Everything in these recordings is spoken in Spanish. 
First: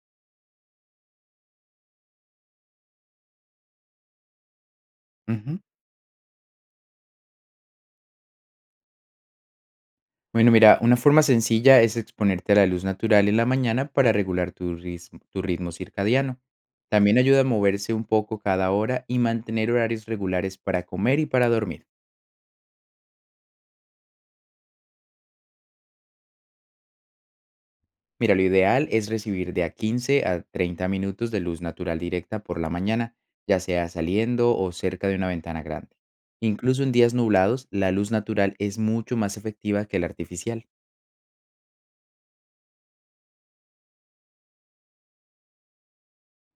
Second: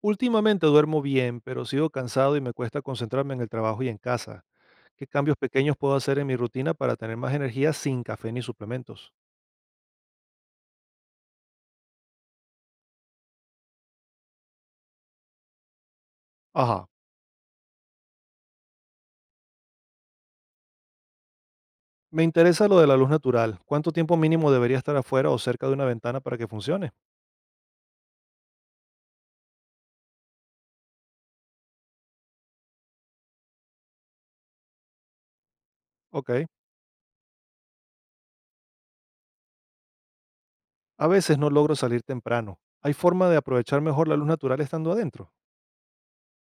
Últimamente duermo bien, pero sigo cansado y me cuesta concentrarme en el trabajo y en casa. ¿Qué cambios Ujú. pequeños puedo hacer en mi rutina para tener más energía sin café ni suplementos? Bueno, mira, una forma sencilla es exponerte a la luz natural en la mañana para regular tu ritmo circadiano. Ajá. También ayuda a moverse un poco cada hora y mantener horarios regulares para comer y para dormir. Me interesa lo de la luz natural. ¿Cuánto tiempo mínimo debería estar afuera o cerca de una ventana para que funcione? Mira, lo ideal es recibir de a 15 a 30 minutos de luz natural directa por la mañana, ya sea saliendo o cerca de una ventana grande. Ok. Incluso en días nublados, la luz natural es mucho más efectiva que la artificial. A veces no logro salir temprano. ¿Hay forma de aprovechar mejor la luz natural estando adentro?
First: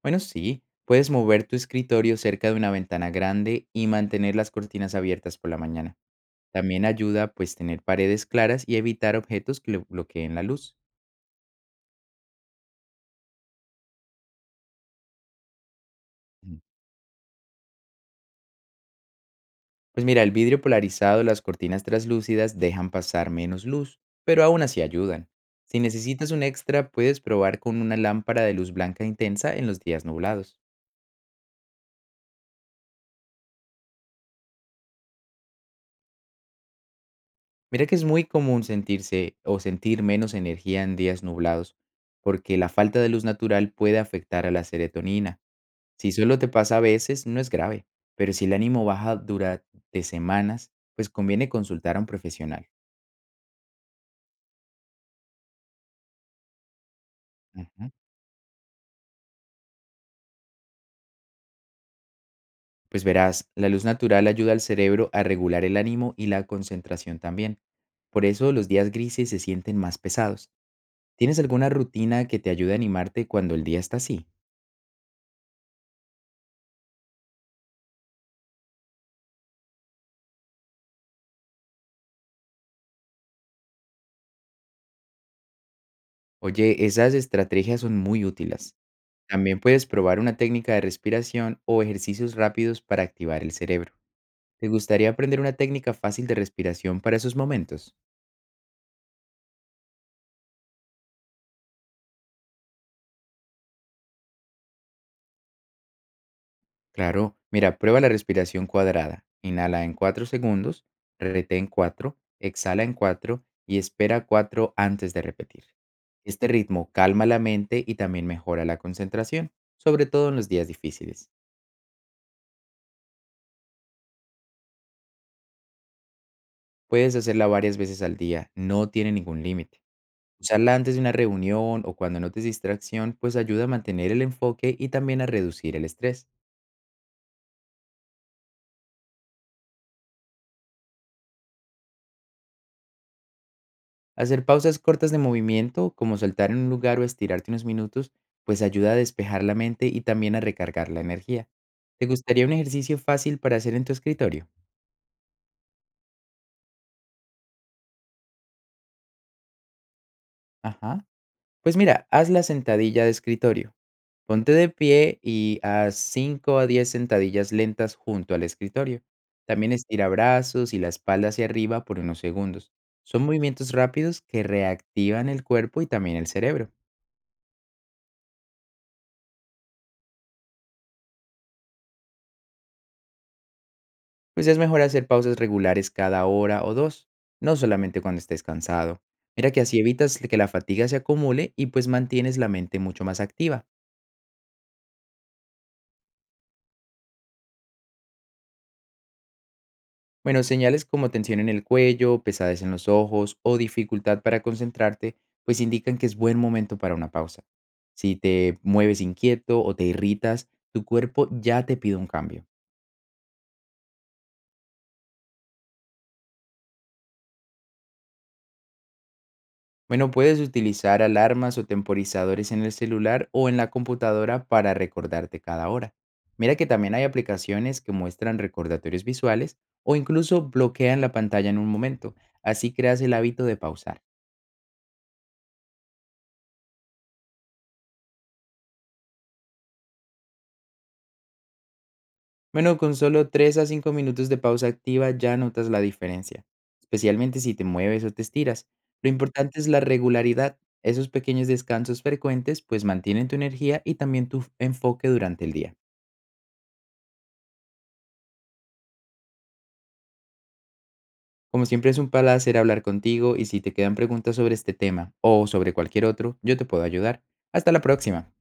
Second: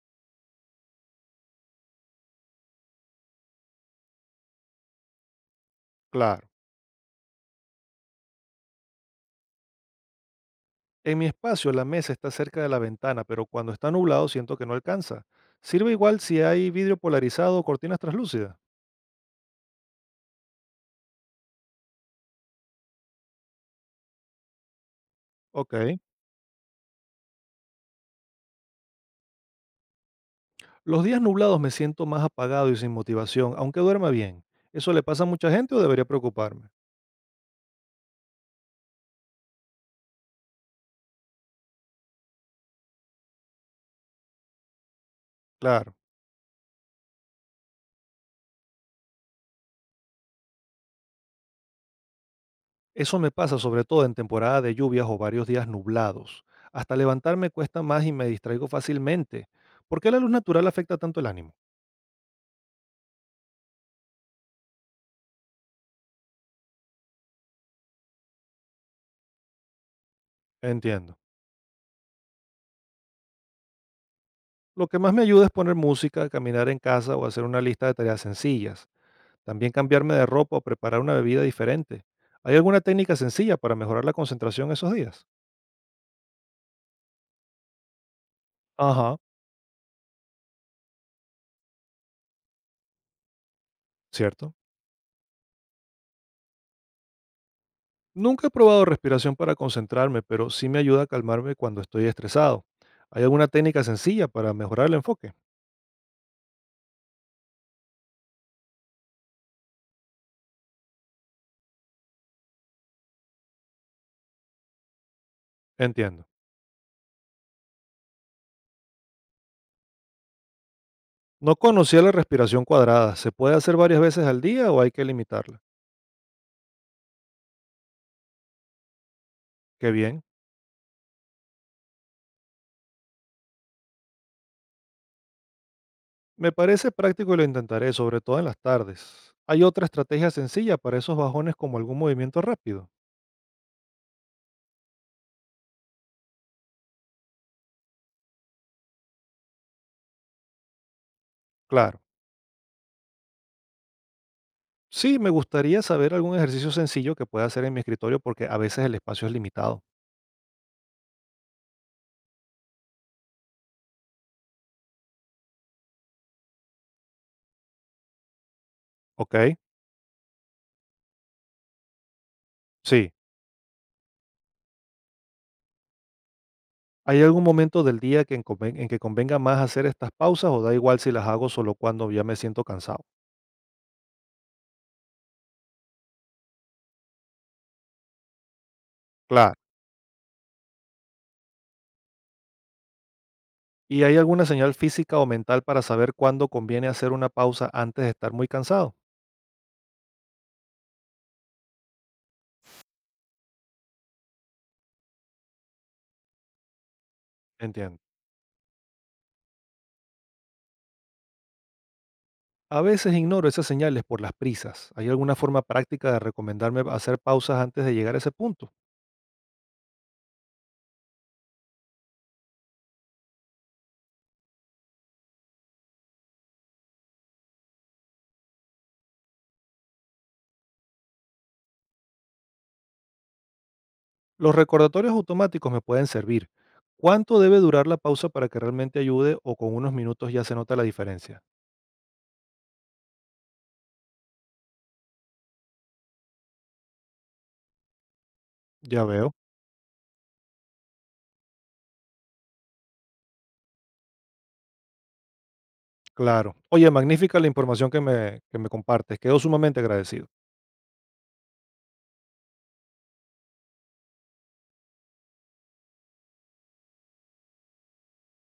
Bueno, sí, puedes mover tu escritorio cerca de una ventana grande y mantener las cortinas abiertas por la mañana. Claro. También ayuda pues tener paredes claras y evitar objetos que le bloqueen la luz. En mi espacio la mesa está cerca de la ventana, pero cuando está nublado siento que no alcanza. ¿Sirve igual si Ujú. hay vidrio polarizado o cortinas translúcidas? Pues mira, el vidrio polarizado, las cortinas translúcidas dejan pasar menos luz, pero aún así ayudan. Si Ok. necesitas un extra, puedes probar con una lámpara de luz blanca intensa en los días nublados. Los días nublados me siento más apagado y sin motivación, aunque duerma bien. ¿Eso le pasa a mucha gente o debería preocuparme? Mira que es muy común sentirse o sentir menos energía en días nublados, porque la falta de luz natural puede afectar a la serotonina. Claro, Si solo te pasa a veces, no es grave, pero si el ánimo baja durante semanas, pues conviene consultar a un profesional. eso me pasa sobre todo en temporada de lluvias o varios días nublados. Hasta levantarme cuesta Ujú. más y me distraigo fácilmente. ¿Por qué la luz natural afecta tanto el ánimo? Pues verás, la luz natural ayuda al cerebro a regular el ánimo y la concentración también. Por eso los días grises se sienten más pesados. Entiendo. ¿Tienes alguna rutina que te ayude a animarte cuando el día está así? Lo que más me ayuda es poner música, caminar en casa o hacer una lista de tareas sencillas. También cambiarme de ropa o preparar una bebida diferente. ¿Hay alguna técnica sencilla para mejorar la concentración esos días? Oye, esas estrategias son muy útiles. Ajá, También puedes probar una técnica de respiración o ejercicios rápidos para activar el cerebro. cierto. ¿Te gustaría aprender una técnica fácil de respiración para esos momentos? Nunca he probado respiración para concentrarme, pero sí me ayuda a calmarme cuando estoy estresado. ¿Hay alguna técnica sencilla para mejorar el enfoque? Claro, mira, prueba la respiración cuadrada. Inhala en 4 segundos, retén 4, exhala en 4 y espera 4 antes de repetir. Entiendo. Este ritmo calma la mente y también mejora la concentración, sobre todo en los días difíciles. No conocía la respiración cuadrada. ¿Se puede hacer varias veces al día o hay que limitarla? Puedes hacerla varias veces al día, no tiene ningún límite. Qué bien. Usarla antes de una reunión o cuando notes distracción, pues ayuda a mantener el enfoque y también a reducir el estrés. Me parece práctico y lo intentaré, sobre todo en las tardes. ¿Hay otra estrategia sencilla para esos bajones como algún movimiento rápido? Hacer pausas cortas de movimiento, como saltar en un lugar o estirarte unos minutos, pues ayuda a despejar la mente y también a recargar la energía. Claro. ¿Te gustaría un ejercicio fácil para hacer en tu escritorio? Sí, me gustaría saber algún ejercicio sencillo que pueda hacer en mi escritorio porque a veces el espacio es limitado. Ajá. Pues mira, haz la sentadilla de escritorio. Ponte de pie y haz 5 a 10 sentadillas lentas junto al escritorio. ¿Ok? También estira brazos y la espalda hacia arriba por unos segundos. Sí. Son movimientos rápidos que reactivan el cuerpo y también el cerebro. ¿Hay algún momento del día en que convenga más hacer estas pausas o da igual si las hago solo cuando ya me siento cansado? Pues es mejor hacer pausas regulares cada hora o dos, no solamente cuando estés cansado. Mira Claro. que así evitas que la fatiga se acumule y pues mantienes la mente mucho más activa. ¿Y hay alguna señal física o mental para saber cuándo conviene hacer una pausa antes de estar muy cansado? Bueno, señales como tensión en el cuello, pesadez en los ojos o dificultad para concentrarte, pues indican que es buen momento para una pausa. Entiendo. Si te mueves inquieto o te irritas, tu cuerpo ya te pide un cambio. A veces ignoro esas señales por las prisas. ¿Hay alguna forma práctica de recomendarme hacer pausas antes de llegar a ese punto? Bueno, puedes utilizar alarmas o temporizadores en el celular o en la computadora para recordarte cada hora. Mira que también hay aplicaciones que muestran recordatorios visuales o incluso bloquean la pantalla en un momento. Así creas el hábito de pausar. Los recordatorios automáticos me pueden servir. ¿Cuánto debe durar la pausa para que realmente ayude o con unos minutos ya se nota la diferencia? Bueno, con solo 3 a 5 minutos de pausa activa ya notas la diferencia, especialmente si te mueves o te estiras. Ya Lo veo. importante es la regularidad. Esos pequeños descansos frecuentes pues mantienen tu energía y también tu enfoque durante el día. Claro. Oye, magnífica la información que me compartes. Quedo sumamente agradecido. Como siempre es un placer hablar contigo y si te quedan preguntas sobre este tema o sobre cualquier otro, yo te puedo ayudar. Hasta la próxima.